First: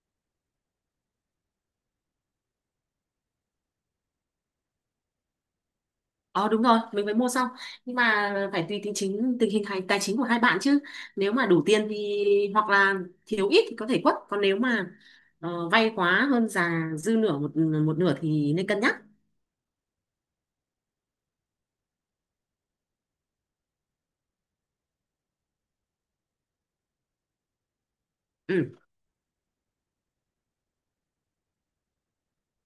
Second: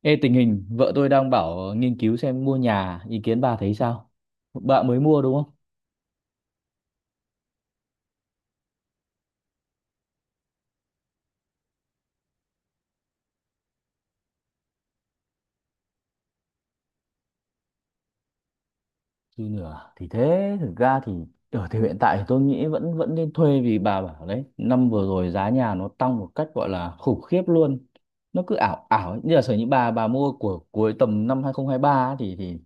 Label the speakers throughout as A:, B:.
A: Ê, tình hình vợ tôi đang bảo nghiên cứu xem mua nhà, ý kiến bà thấy sao? Bạn mới mua đúng không?
B: Ờ đúng rồi, mình mới mua xong. Nhưng mà phải tùy tình hình tài chính của hai bạn chứ. Nếu mà đủ tiền thì hoặc là thiếu ít thì có thể quất, còn nếu mà vay quá hơn giá dư nửa một một nửa thì nên cân nhắc.
A: Thì nửa thì thế thực ra thì ở thì hiện tại thì tôi nghĩ vẫn vẫn nên thuê, vì bà bảo đấy, năm vừa rồi giá nhà nó tăng một cách gọi là khủng khiếp luôn, nó cứ
B: Ừ.
A: ảo ảo ấy. Như là sở những bà mua của cuối tầm năm 2023 ấy, thì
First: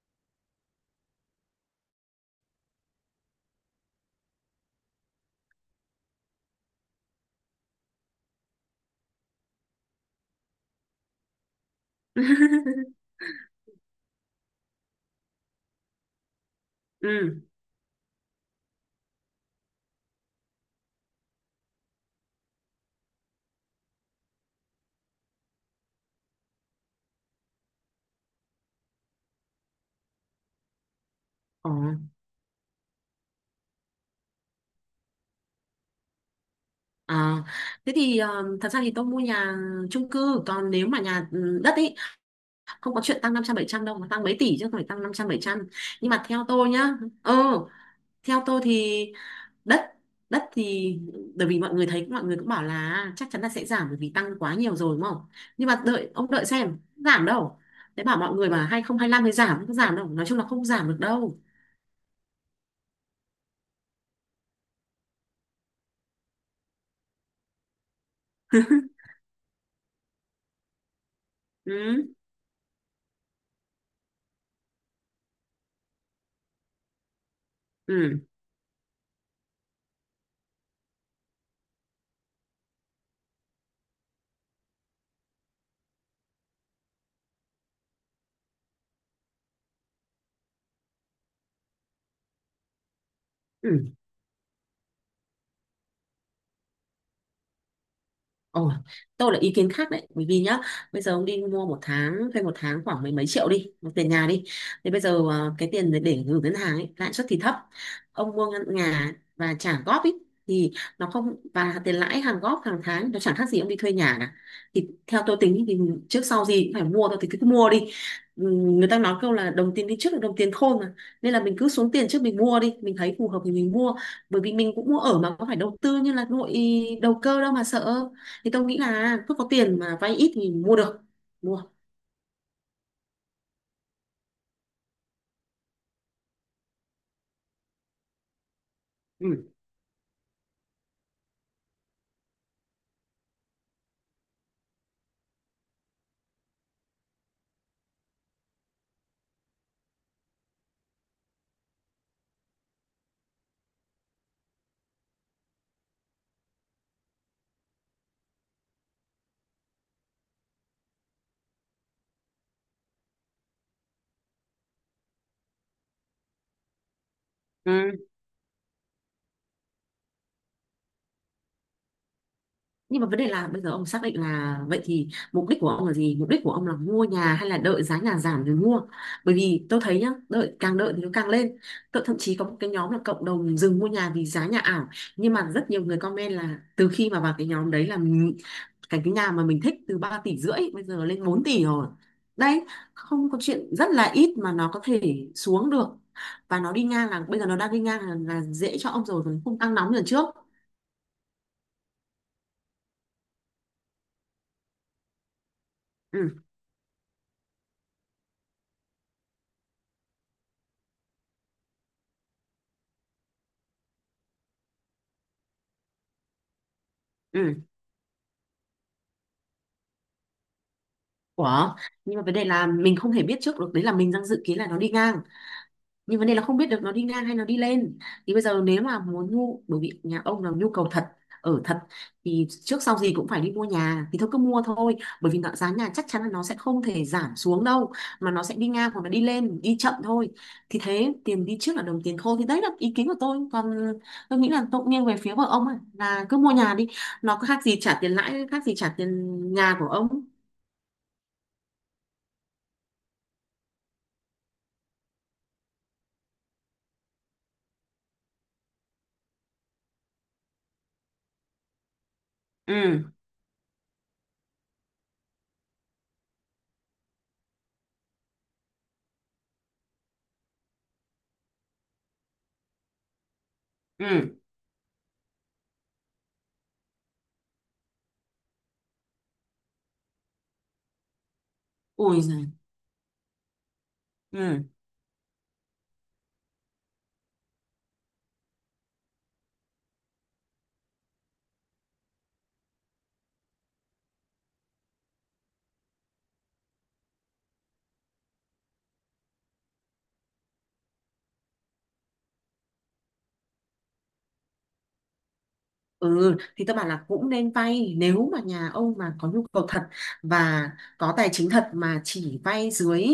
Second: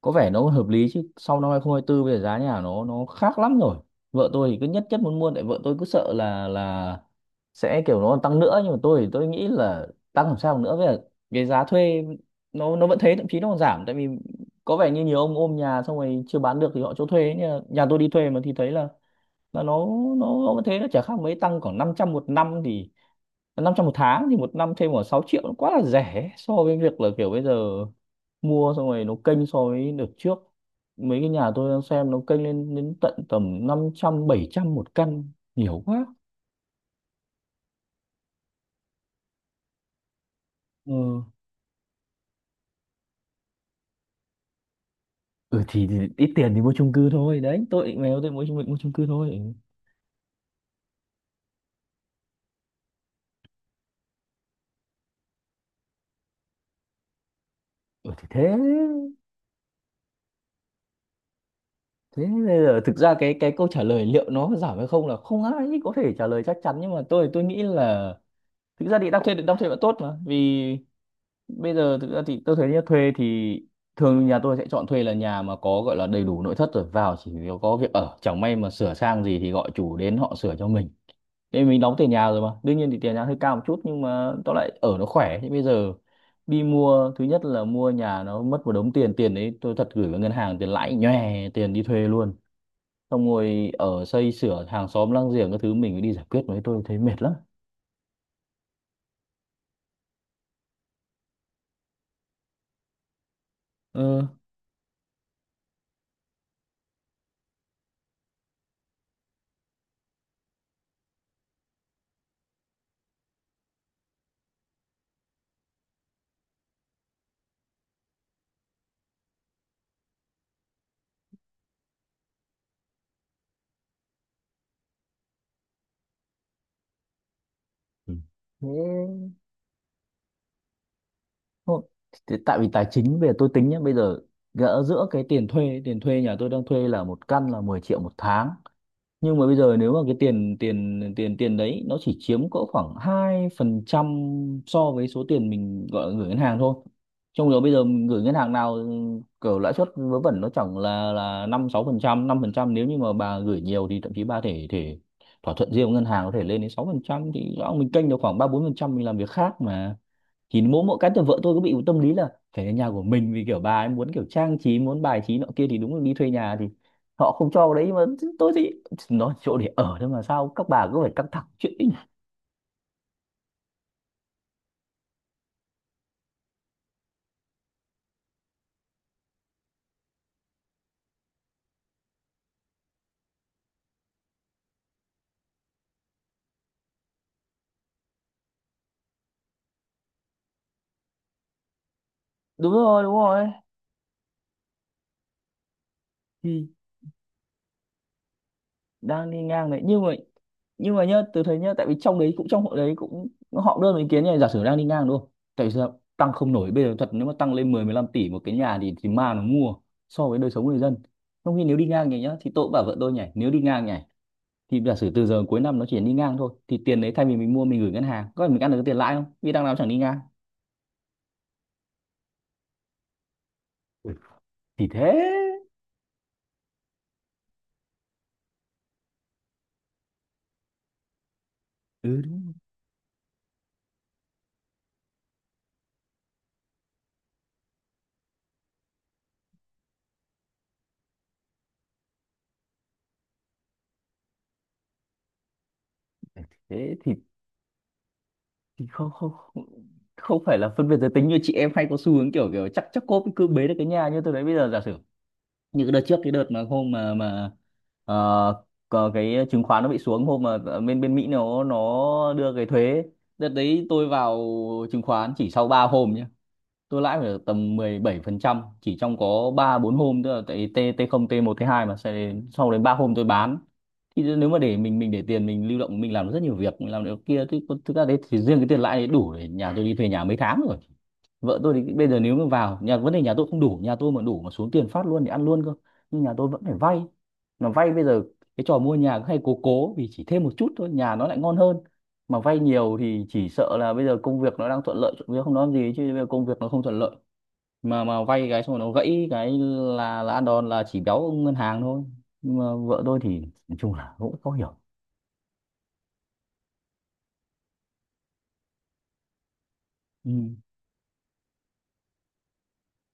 A: có vẻ nó hợp lý, chứ sau năm 2024 bây giờ giá nhà nó khác lắm rồi. Vợ tôi thì cứ nhất nhất muốn mua, tại vợ tôi cứ sợ là sẽ kiểu nó tăng nữa, nhưng mà tôi thì tôi nghĩ là tăng làm sao nữa bây giờ. Cái giá thuê nó vẫn thế, thậm chí nó còn giảm, tại vì có vẻ như nhiều ông ôm nhà xong rồi chưa bán được thì họ cho thuê ấy.
B: Ừ.
A: Nhà tôi đi thuê mà thì thấy là là nó nó vẫn thế, nó chả khác mấy, tăng khoảng 500 một năm thì 500 một tháng thì một năm thêm khoảng 6 triệu, nó quá là rẻ so với việc là kiểu bây giờ mua xong rồi nó kênh so với đợt trước. Mấy cái nhà tôi
B: Ờ.
A: đang xem nó kênh lên đến tận tầm 500-700 một căn, nhiều quá.
B: À, thế thì thật ra thì tôi mua nhà chung cư, còn nếu mà
A: Ừ.
B: nhà đất ấy, không có chuyện tăng năm trăm bảy trăm đâu mà tăng mấy tỷ chứ không phải tăng năm trăm bảy trăm.
A: Ừ thì
B: Nhưng mà
A: ít
B: theo
A: tiền thì
B: tôi
A: mua chung
B: nhá.
A: cư thôi,
B: Ừ.
A: đấy tôi định mèo tôi
B: Theo tôi
A: mua chung cư
B: thì
A: thôi.
B: đất, đất thì bởi vì mọi người thấy mọi người cũng bảo là chắc chắn là sẽ giảm bởi vì tăng quá nhiều rồi, đúng không? Nhưng mà đợi, ông đợi xem giảm đâu. Thế
A: Ừ
B: bảo
A: thì
B: mọi
A: thế.
B: người mà 2025 mới giảm, không giảm đâu, nói chung là không giảm được đâu.
A: Thế bây giờ thực ra cái câu trả lời liệu nó có giảm hay không là không ai có thể trả lời chắc chắn, nhưng mà tôi nghĩ là thực ra thì đang thuê vẫn tốt mà. Vì bây giờ
B: Ừ.
A: thực ra thì tôi thấy nhá, thuê thì thường nhà tôi sẽ chọn thuê là nhà mà có gọi là đầy đủ nội thất rồi, vào chỉ có việc ở,
B: Ừ.
A: chẳng may mà sửa sang gì thì gọi chủ đến họ sửa cho mình, thế mình đóng tiền nhà rồi. Mà đương nhiên thì tiền nhà hơi cao một chút, nhưng mà tóm lại ở nó khỏe. Thế bây giờ đi mua, thứ nhất là mua nhà nó mất một đống tiền, tiền đấy tôi thật gửi vào ngân hàng tiền lãi nhòe tiền đi thuê luôn. Xong
B: Ừ.
A: rồi ở xây sửa hàng xóm láng giềng các thứ mình phải đi giải quyết, mấy tôi thấy mệt lắm.
B: Ồ, tôi là ý kiến khác đấy, bởi vì nhá bây giờ ông đi mua, một tháng thuê một tháng khoảng mấy mấy triệu đi tiền
A: Ừ.
B: nhà đi, thì bây giờ cái tiền để gửi ngân hàng ấy, lãi suất thì thấp. Ông mua nhà và trả góp ấy, thì nó không, và tiền lãi hàng góp hàng tháng nó chẳng khác gì ông đi thuê nhà cả. Thì theo tôi tính thì trước sau gì cũng phải mua thôi, thì cứ mua đi. Ừ, người ta nói câu là đồng tiền đi trước là đồng tiền khôn mà, nên là mình cứ xuống tiền trước, mình mua đi, mình thấy phù hợp thì mình mua, bởi vì mình cũng mua ở mà có phải đầu tư như là đầu cơ đâu mà sợ.
A: Ừ.
B: Thì
A: Ừ.
B: tôi nghĩ là
A: Thế
B: cứ có tiền mà vay ít thì mua được mua.
A: thôi, thế tại vì tài chính bây giờ tôi tính nhé, bây giờ gỡ giữa cái tiền thuê nhà tôi đang thuê là một căn là 10 triệu một tháng. Nhưng mà
B: Ừ.
A: bây giờ nếu mà cái tiền tiền tiền tiền đấy nó chỉ chiếm cỡ khoảng 2% so với số tiền mình gọi là gửi ngân hàng thôi. Trong đó bây giờ mình gửi ngân hàng nào kiểu lãi suất vớ vẩn nó chẳng là 5-6%, 5%, nếu như mà bà gửi nhiều thì thậm chí bà thể thể thỏa thuận riêng với ngân hàng có thể lên đến 6%, thì rõ mình kênh được khoảng 3-4% mình làm việc khác mà. Thì mỗi mỗi cái từ vợ tôi cứ bị một tâm lý là phải là nhà của mình, vì kiểu bà ấy muốn kiểu trang trí, muốn bài trí nọ kia, thì đúng là đi thuê nhà thì họ không cho đấy.
B: Ừ.
A: Nhưng mà tôi thì nó chỗ để ở thôi, mà sao các bà cứ phải căng thẳng chuyện ấy nhỉ?
B: Nhưng mà vấn đề là bây giờ ông xác định là vậy thì mục đích của ông là gì, mục đích của ông là mua nhà hay là đợi giá nhà giảm rồi mua? Bởi vì tôi thấy nhá, đợi, càng đợi thì nó càng lên. Tôi thậm chí có một cái nhóm là cộng đồng dừng mua nhà vì giá nhà ảo, nhưng mà rất nhiều người comment là từ khi mà vào cái nhóm đấy là cái nhà mà mình thích từ 3,5 tỷ bây giờ lên 4 tỷ rồi đấy.
A: Đúng rồi, đúng
B: Không có
A: rồi,
B: chuyện, rất là ít mà nó có thể xuống được. Và
A: thì
B: nó đi ngang, là bây giờ nó đang đi ngang là dễ cho ông rồi,
A: đang
B: còn
A: đi
B: không
A: ngang
B: tăng
A: đấy.
B: nóng như
A: Nhưng
B: lần
A: mà
B: trước.
A: nhá, từ thấy nhá, tại vì trong đấy cũng họ đưa ý kiến này, giả sử đang đi ngang đúng không, tại vì sao tăng
B: Ừ.
A: không nổi bây giờ thật, nếu mà tăng lên mười mười 15 tỷ một cái nhà thì ma nó mua, so với đời sống người dân. Trong khi nếu đi ngang nhỉ nhá, thì tôi cũng bảo vợ tôi nhỉ, nếu đi ngang nhỉ, thì giả sử từ giờ cuối năm nó chỉ đi ngang thôi thì tiền đấy thay vì mình
B: Ừ.
A: mua mình gửi ngân hàng có phải mình ăn được cái tiền lãi không, vì đằng nào chẳng đi ngang.
B: Ủa, nhưng mà vấn đề là mình không thể biết trước được đấy, là
A: Ừ.
B: mình đang dự kiến là nó
A: Thì
B: đi
A: thế.
B: ngang, nhưng vấn đề là không biết được nó đi ngang hay nó đi lên. Thì bây giờ nếu mà muốn, bởi vì nhà ông là nhu cầu thật, ở thật,
A: Ừ
B: thì
A: đúng.
B: trước sau gì cũng phải đi mua nhà, thì thôi cứ mua thôi. Bởi vì giá nhà chắc chắn là nó sẽ không thể giảm xuống đâu, mà nó sẽ đi ngang hoặc là đi lên đi chậm thôi. Thì thế tiền đi trước là đồng tiền khô, thì đấy là ý kiến của tôi. Còn tôi nghĩ là tôi cũng nghiêng về phía của ông ấy, là cứ mua nhà đi,
A: Thế
B: nó có khác gì trả tiền lãi, khác gì
A: thì
B: trả
A: không, không,
B: tiền
A: không,
B: nhà của ông.
A: không phải là phân biệt giới tính như chị em hay có xu hướng kiểu kiểu chắc chắc cô cứ bế được cái nhà. Như tôi đấy, bây giờ giả sử như cái đợt trước, cái đợt mà hôm mà ờ, có cái chứng khoán nó bị xuống, hôm mà bên bên Mỹ nó đưa cái
B: Ừ.
A: thuế, đợt đấy tôi vào chứng khoán chỉ sau 3 hôm nhá, tôi lãi phải được tầm 17% chỉ trong có 3-4 hôm, tức là tại T T0 t một t hai, mà sau đến 3 hôm tôi bán. Thì
B: Ừ.
A: nếu mà để mình để tiền mình lưu động mình làm được rất nhiều việc, mình làm được kia, thì thực ra đấy thì riêng cái tiền lãi đấy đủ để nhà tôi đi thuê nhà mấy tháng rồi. Vợ tôi thì bây giờ
B: Ui
A: nếu mà
B: giời.
A: vào nhà, vấn đề nhà tôi không đủ, nhà tôi mà đủ mà
B: Ừ.
A: xuống tiền phát luôn thì ăn luôn cơ. Nhưng nhà tôi vẫn phải vay. Mà vay bây giờ cái trò mua nhà cứ hay cố, vì chỉ thêm một chút thôi nhà nó lại ngon hơn. Mà vay nhiều thì chỉ sợ là bây giờ công việc nó đang thuận lợi trộm không nói gì, chứ bây giờ công việc nó không thuận lợi mà vay cái xong rồi nó gãy cái là ăn đòn, là chỉ béo ông ngân hàng thôi. Nhưng mà vợ tôi thì nói chung là cũng có hiểu.
B: Ừ, thì tôi bảo là cũng nên vay nếu mà nhà ông mà có nhu cầu thật
A: Ừ.
B: và có tài chính thật, mà chỉ vay dưới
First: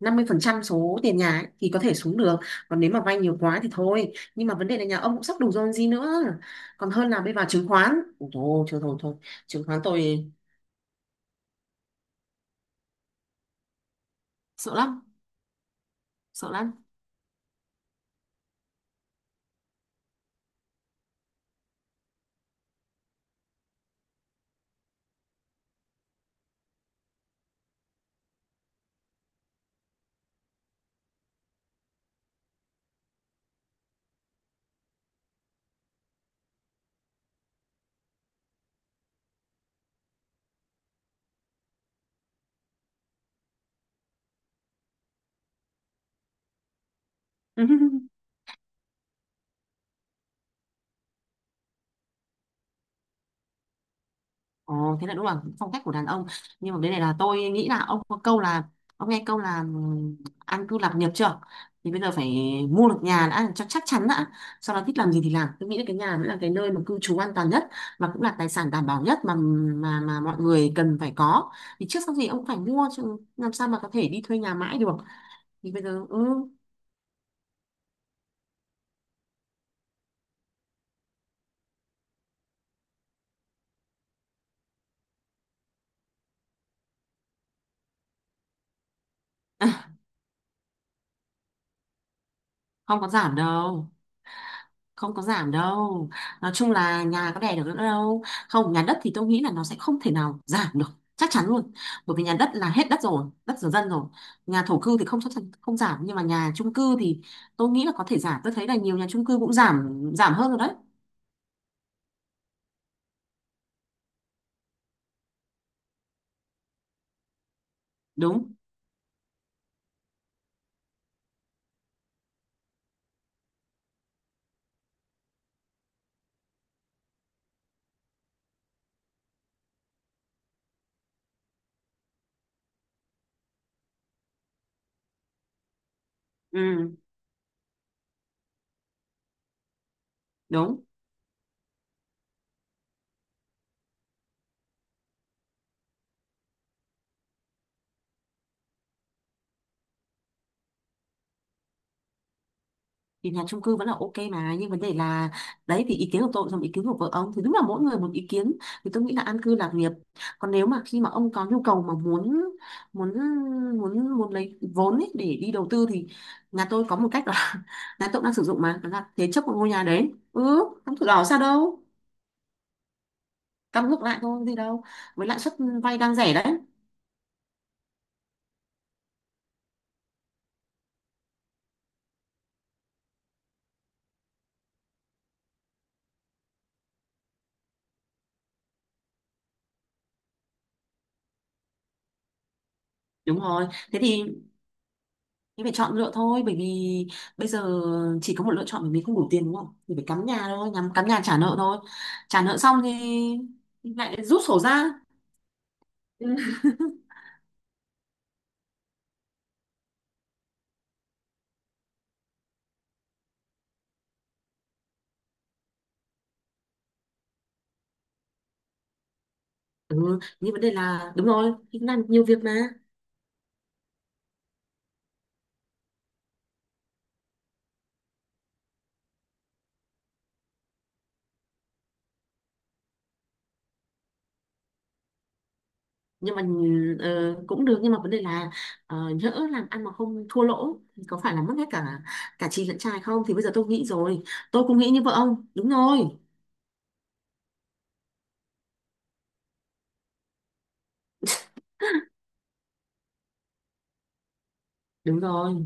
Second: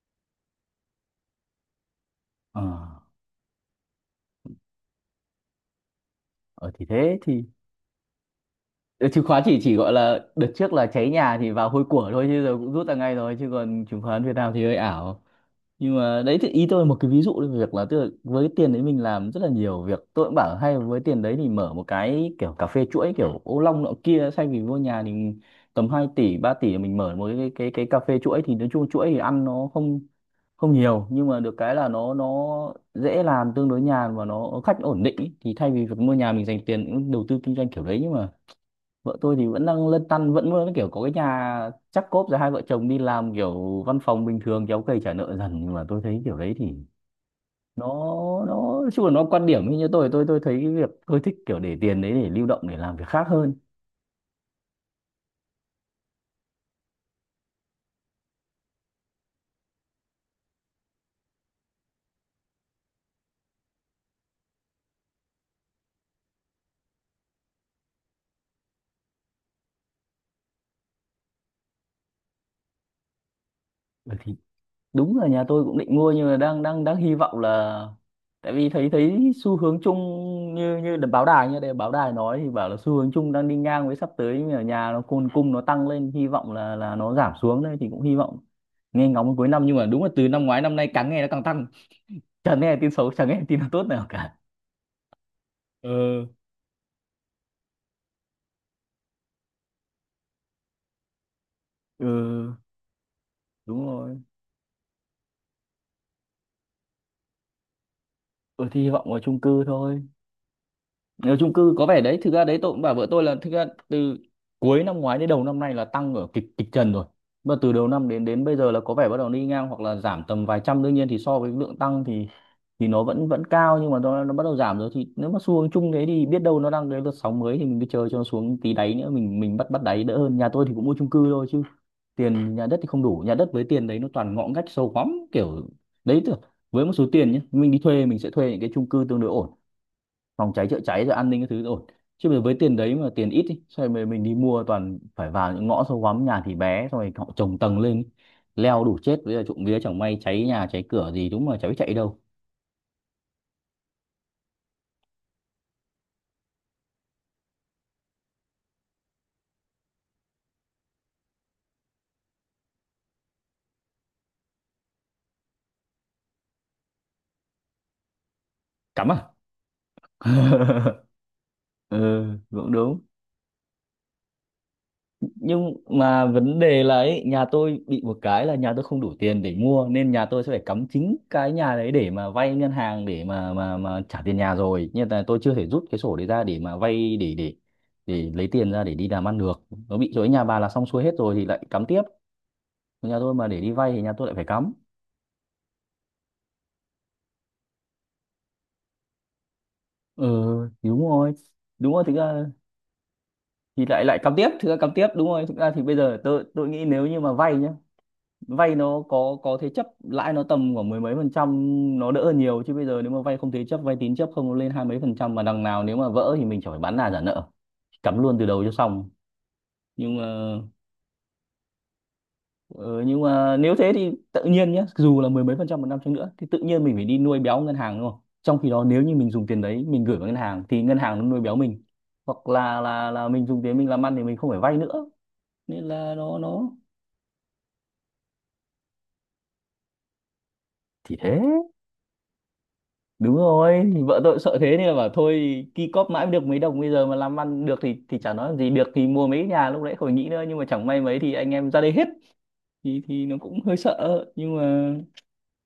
B: 50% số tiền nhà ấy, thì có thể xuống được.
A: ờ
B: Còn nếu mà vay nhiều quá thì thôi, nhưng mà vấn đề là nhà ông cũng sắp đủ rồi còn gì nữa,
A: ờ, thì
B: còn hơn
A: thế
B: là bây
A: thì.
B: vào chứng khoán. Ủa, thôi thôi thôi
A: Ờ,
B: thôi,
A: chứng khoán chỉ
B: chứng
A: chỉ
B: khoán
A: gọi là
B: tôi
A: đợt trước là cháy nhà thì vào hôi của thôi, chứ giờ cũng rút ra ngay rồi, chứ còn chứng khoán Việt Nam thì
B: sợ
A: hơi
B: lắm,
A: ảo. Nhưng mà đấy thì
B: sợ
A: ý
B: lắm.
A: tôi một cái ví dụ về việc là, tức là với cái tiền đấy mình làm rất là nhiều việc. Tôi cũng bảo hay với tiền đấy thì mở một cái kiểu cà phê chuỗi kiểu ô long nọ kia thay vì mua nhà, thì tầm 2 tỷ 3 tỷ mình mở một cái cà phê chuỗi, thì nói chung chuỗi thì ăn nó không không nhiều, nhưng mà được cái là nó dễ làm, tương đối nhàn, và nó khách ổn định ý. Thì thay vì việc mua nhà mình dành tiền cũng đầu tư kinh doanh kiểu đấy. Nhưng mà vợ tôi thì vẫn đang lăn tăn, vẫn vẫn kiểu có cái nhà chắc cốp rồi hai vợ chồng đi làm kiểu văn phòng bình thường kéo cày trả nợ dần. Nhưng mà tôi thấy kiểu đấy thì nó nói chung là nó quan điểm như tôi, tôi thấy cái việc tôi thích kiểu để tiền đấy để lưu động để làm việc khác hơn.
B: Ồ, thế là đúng là phong cách của đàn ông. Nhưng mà bên này là tôi nghĩ là ông có câu là, ông nghe câu là an cư lạc nghiệp chưa, thì bây giờ phải mua được nhà đã cho chắc chắn đã, sau đó thích làm gì thì làm. Tôi nghĩ là cái nhà mới là cái nơi mà cư trú an toàn nhất, và cũng là tài sản đảm bảo nhất mà mọi người cần phải có. Thì trước sau gì ông cũng phải mua chứ làm sao mà có thể
A: Ừ,
B: đi
A: thì
B: thuê nhà mãi được.
A: đúng là nhà tôi
B: Thì
A: cũng
B: bây
A: định
B: giờ
A: mua, nhưng mà đang đang đang hy vọng là, tại vì thấy thấy xu hướng chung, như như đ- báo đài, như đây báo đài nói thì bảo là xu hướng chung đang đi ngang với sắp tới, nhưng mà nhà nó cung cung nó tăng lên, hy vọng là nó giảm xuống đây, thì cũng hy vọng nghe ngóng cuối năm. Nhưng mà đúng là từ năm ngoái năm nay càng nghe nó càng tăng, chẳng nghe tin
B: không có
A: xấu, chẳng
B: giảm
A: nghe tin nào tốt
B: đâu,
A: nào cả.
B: không có giảm đâu,
A: Ừ.
B: nói chung là nhà có đẻ được nữa đâu. Không, nhà đất thì tôi nghĩ là nó sẽ không thể nào giảm được, chắc chắn luôn, bởi vì nhà
A: Ừ,
B: đất là hết đất rồi, đất rồi
A: đúng
B: dân rồi.
A: rồi.
B: Nhà thổ cư thì không, chắc chắn không giảm, nhưng mà nhà chung cư thì tôi nghĩ là có thể giảm. Tôi thấy
A: Ừ
B: là
A: thì hy
B: nhiều
A: vọng
B: nhà
A: vào
B: chung cư
A: chung
B: cũng
A: cư thôi.
B: giảm, giảm hơn rồi đấy.
A: Nếu chung cư có vẻ đấy, thực ra đấy tôi cũng bảo vợ tôi là thực ra từ cuối năm ngoái đến đầu năm nay là tăng ở kịch kịch trần rồi, mà từ đầu năm đến đến
B: Đúng.
A: bây giờ là có vẻ bắt đầu đi ngang hoặc là giảm tầm vài trăm. Đương nhiên thì so với lượng tăng thì nó vẫn vẫn cao, nhưng mà nó bắt đầu giảm rồi. Thì nếu mà xu hướng chung thế thì biết đâu nó đang cái đợt sóng mới, thì mình cứ chờ cho nó xuống tí đáy nữa mình bắt bắt đáy đỡ hơn. Nhà tôi thì cũng mua chung cư thôi chứ tiền nhà đất thì không đủ, nhà đất với tiền đấy nó toàn ngõ ngách sâu hoắm kiểu đấy thôi. Với một
B: Ừ.
A: số tiền nhé mình đi thuê mình sẽ thuê những cái chung cư tương đối ổn, phòng cháy chữa
B: Đúng.
A: cháy rồi an ninh Các thứ ổn. Chứ bây giờ với tiền đấy mà tiền ít ý, xong rồi mình đi mua toàn phải vào những ngõ sâu hoắm, nhà thì bé, xong rồi họ trồng tầng lên ý. Leo đủ chết. Bây giờ trộm vía chẳng may cháy nhà cháy cửa gì, đúng mà cháy chạy đâu?
B: Thì nhà chung cư vẫn là ok mà, nhưng vấn đề là đấy, thì ý kiến của tôi xong, ý kiến của vợ ông thì đúng là mỗi người một ý kiến. Thì tôi nghĩ là an cư lạc nghiệp. Còn nếu mà khi mà ông có nhu cầu mà muốn muốn muốn muốn lấy vốn ấy để đi đầu tư thì nhà tôi có một cách là, nhà tôi cũng đang sử dụng mà, đó
A: Cắm
B: là
A: à?
B: thế chấp một ngôi nhà đấy, không thủ đỏ sao đâu.
A: Ừ, cũng đúng.
B: Cắm ngược lại thôi, gì đâu, với lãi suất
A: Nhưng
B: vay đang
A: mà
B: rẻ
A: vấn
B: đấy.
A: đề là ấy, nhà tôi bị một cái là nhà tôi không đủ tiền để mua, nên nhà tôi sẽ phải cắm chính cái nhà đấy để mà vay ngân hàng để mà trả tiền nhà rồi, nhưng mà tôi chưa thể rút cái sổ đấy ra để mà vay, để để lấy tiền ra để đi làm ăn được. Nó bị chỗ nhà bà là xong xuôi hết rồi thì lại cắm tiếp. Nhà tôi
B: Đúng
A: mà để
B: rồi,
A: đi vay
B: thế
A: thì nhà
B: thì
A: tôi lại phải cắm.
B: em phải chọn lựa thôi, bởi vì bây giờ chỉ có một lựa chọn, bởi vì không đủ tiền đúng không? Thì phải
A: Ừ,
B: cắm nhà thôi, nhắm
A: đúng
B: cắm nhà
A: rồi,
B: trả nợ thôi.
A: đúng rồi, thực
B: Trả
A: ra
B: nợ xong thì
A: thì lại lại
B: lại
A: cắm
B: rút
A: tiếp,
B: sổ
A: thực ra cắm
B: ra.
A: tiếp, đúng rồi, thực ra thì bây giờ tôi tôi nghĩ nếu như mà vay nhá, vay nó có thế chấp lãi nó tầm khoảng mười mấy phần trăm, nó đỡ hơn nhiều. Chứ bây giờ nếu mà vay không thế chấp, vay tín chấp không, nó lên hai mấy phần trăm, mà đằng nào nếu mà vỡ thì mình chẳng phải bán nhà trả nợ, cắm luôn từ đầu cho xong.
B: Ừ.
A: Nhưng
B: Ừ,
A: mà
B: nhưng vấn đề là đúng rồi, thì làm nhiều việc mà.
A: ờ, nhưng mà nếu thế thì tự nhiên nhé, dù là mười mấy phần trăm một năm chăng nữa thì tự nhiên mình phải đi nuôi béo ngân hàng, đúng không? Trong khi đó nếu như mình dùng tiền đấy mình gửi vào ngân hàng thì ngân hàng nó nuôi béo mình. Hoặc là là mình dùng tiền mình làm ăn thì mình không phải vay nữa, nên là
B: Nhưng mà
A: nó
B: ờ, cũng được, nhưng mà vấn đề là nhỡ làm ăn mà không thua lỗ thì
A: thì
B: có phải
A: thế.
B: là mất hết cả, cả chì lẫn chài không? Thì
A: Đúng
B: bây giờ tôi nghĩ
A: rồi, thì vợ
B: rồi,
A: tôi cũng sợ
B: tôi
A: thế
B: cũng
A: nên
B: nghĩ
A: là
B: như
A: bảo
B: vợ ông.
A: thôi,
B: Đúng
A: ki
B: rồi.
A: cóp mãi mới được mấy đồng, bây giờ mà làm ăn được thì chả nói làm gì, được thì mua mấy cái nhà lúc nãy khỏi nghĩ nữa, nhưng mà chẳng may mấy thì anh em ra đây hết. Thì nó cũng hơi sợ. Nhưng mà
B: Đúng rồi.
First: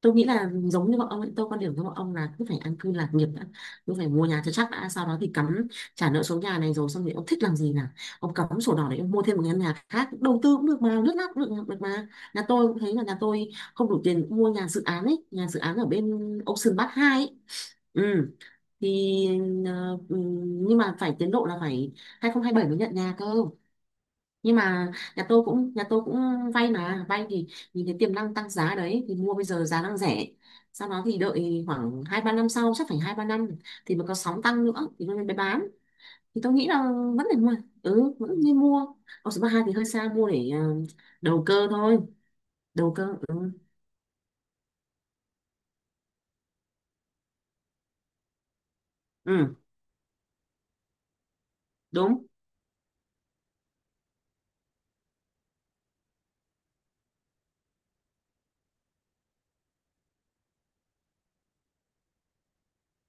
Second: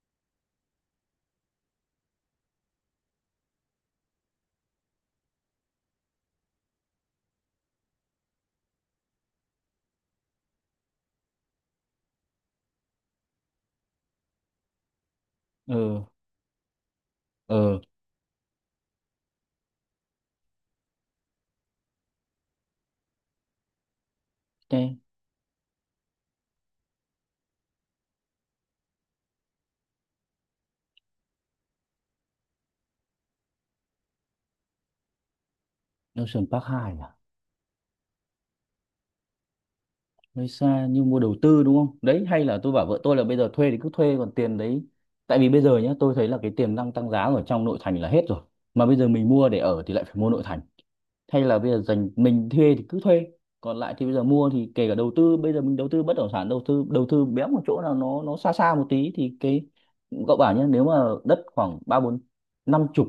B: Tôi nghĩ là giống như bọn ông ấy, tôi quan điểm với bọn ông là cứ phải an cư lạc nghiệp đã, cứ phải mua nhà cho chắc đã, sau đó thì cắm trả nợ số nhà này rồi, xong thì ông thích làm gì là ông cắm sổ đỏ để ông mua thêm một căn nhà khác đầu tư cũng được mà lướt lát cũng được, được mà. Nhà tôi cũng thấy là nhà tôi không đủ tiền mua nhà dự án ấy, nhà dự
A: ờ
B: án ở bên Ocean Park hai ấy.
A: ờ
B: Ừ. Thì ờ, ừ, nhưng mà phải tiến độ là phải 2027 mới nhận nhà cơ, nhưng mà
A: cái
B: nhà tôi cũng vay. Mà vay thì nhìn thấy tiềm năng tăng giá đấy thì mua, bây giờ giá đang rẻ, sau đó thì đợi khoảng hai ba năm sau, chắc phải hai ba năm thì mà có sóng tăng nữa thì mới mới bán. Thì
A: Ocean
B: tôi
A: Park
B: nghĩ là
A: 2 à?
B: vẫn nên mua. Ừ. Ừ. Vẫn nên mua. Còn số ba hai thì hơi xa, mua
A: Hơi
B: để
A: xa nhưng mua đầu
B: đầu
A: tư
B: cơ
A: đúng không?
B: thôi.
A: Đấy, hay là tôi bảo
B: Đầu
A: vợ
B: cơ.
A: tôi là
B: Ừ.
A: bây giờ thuê thì cứ thuê, còn tiền đấy, tại vì bây giờ nhá, tôi thấy là cái tiềm năng tăng giá ở trong nội thành là hết rồi, mà bây giờ mình mua
B: Ừ.
A: để ở thì lại phải mua nội thành. Hay là bây giờ dành
B: Đúng.
A: mình thuê thì cứ thuê, còn lại thì bây giờ mua thì kể cả đầu tư, bây giờ mình đầu tư bất động sản, đầu tư béo một chỗ nào nó xa xa một tí thì cái cậu bảo nhé, nếu mà đất khoảng ba bốn năm chục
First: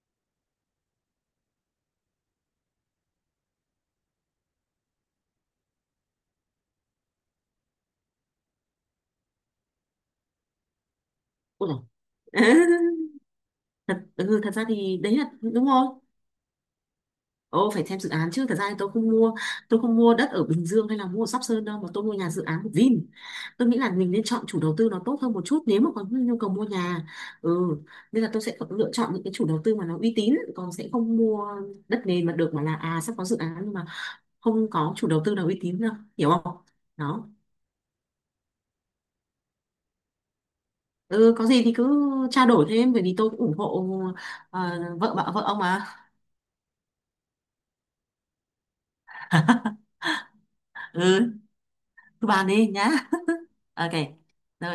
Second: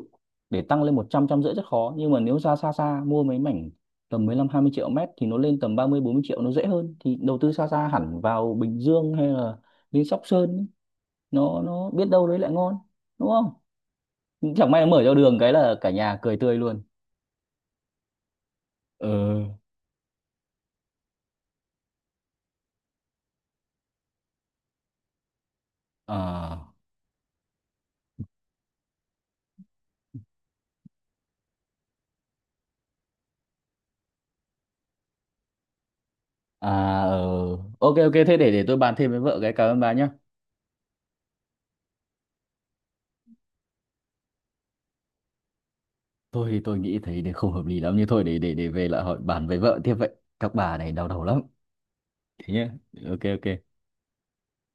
A: để tăng lên 100, 150 rất khó, nhưng mà nếu ra xa xa mua mấy mảnh tầm 15 20 triệu mét thì nó lên tầm 30 40 triệu nó dễ hơn. Thì đầu tư xa xa hẳn vào Bình Dương hay là lên Sóc Sơn ấy, nó
B: Ôi dồi.
A: nó biết đâu đấy lại ngon, đúng không?
B: Thật ra
A: Chẳng may nó
B: thì
A: mở ra
B: đấy là
A: đường cái
B: đúng
A: là
B: rồi.
A: cả nhà cười tươi luôn.
B: Ồ, phải xem dự án chứ. Thật ra thì
A: Ừ.
B: tôi không mua đất ở Bình Dương hay là mua ở Sóc Sơn đâu, mà tôi mua nhà dự án của Vin. Tôi nghĩ là mình nên chọn chủ đầu tư nó tốt hơn một chút nếu mà có nhu cầu
A: Ờ.
B: mua nhà. Ừ, nên là tôi sẽ lựa chọn những cái chủ đầu tư mà nó uy tín, còn sẽ không mua đất nền mà được mà là sắp có dự án nhưng mà không có chủ đầu tư nào uy tín đâu, hiểu không?
A: À, ờ.
B: Đó.
A: Ok ok, thế để tôi bàn thêm với vợ cái. Cảm ơn bà nhá.
B: Ừ, có gì thì cứ trao đổi thêm bởi vì tôi cũng ủng hộ ờ, vợ ông mà.
A: Tôi thì tôi nghĩ thấy để không hợp lý lắm như thôi, để để về lại hỏi bàn với vợ tiếp vậy. Các bà này đau đầu
B: Ừ,
A: lắm.
B: cứ bàn
A: Thế
B: đi
A: nhá.
B: nhá.
A: Ok ok.
B: Ok. Rồi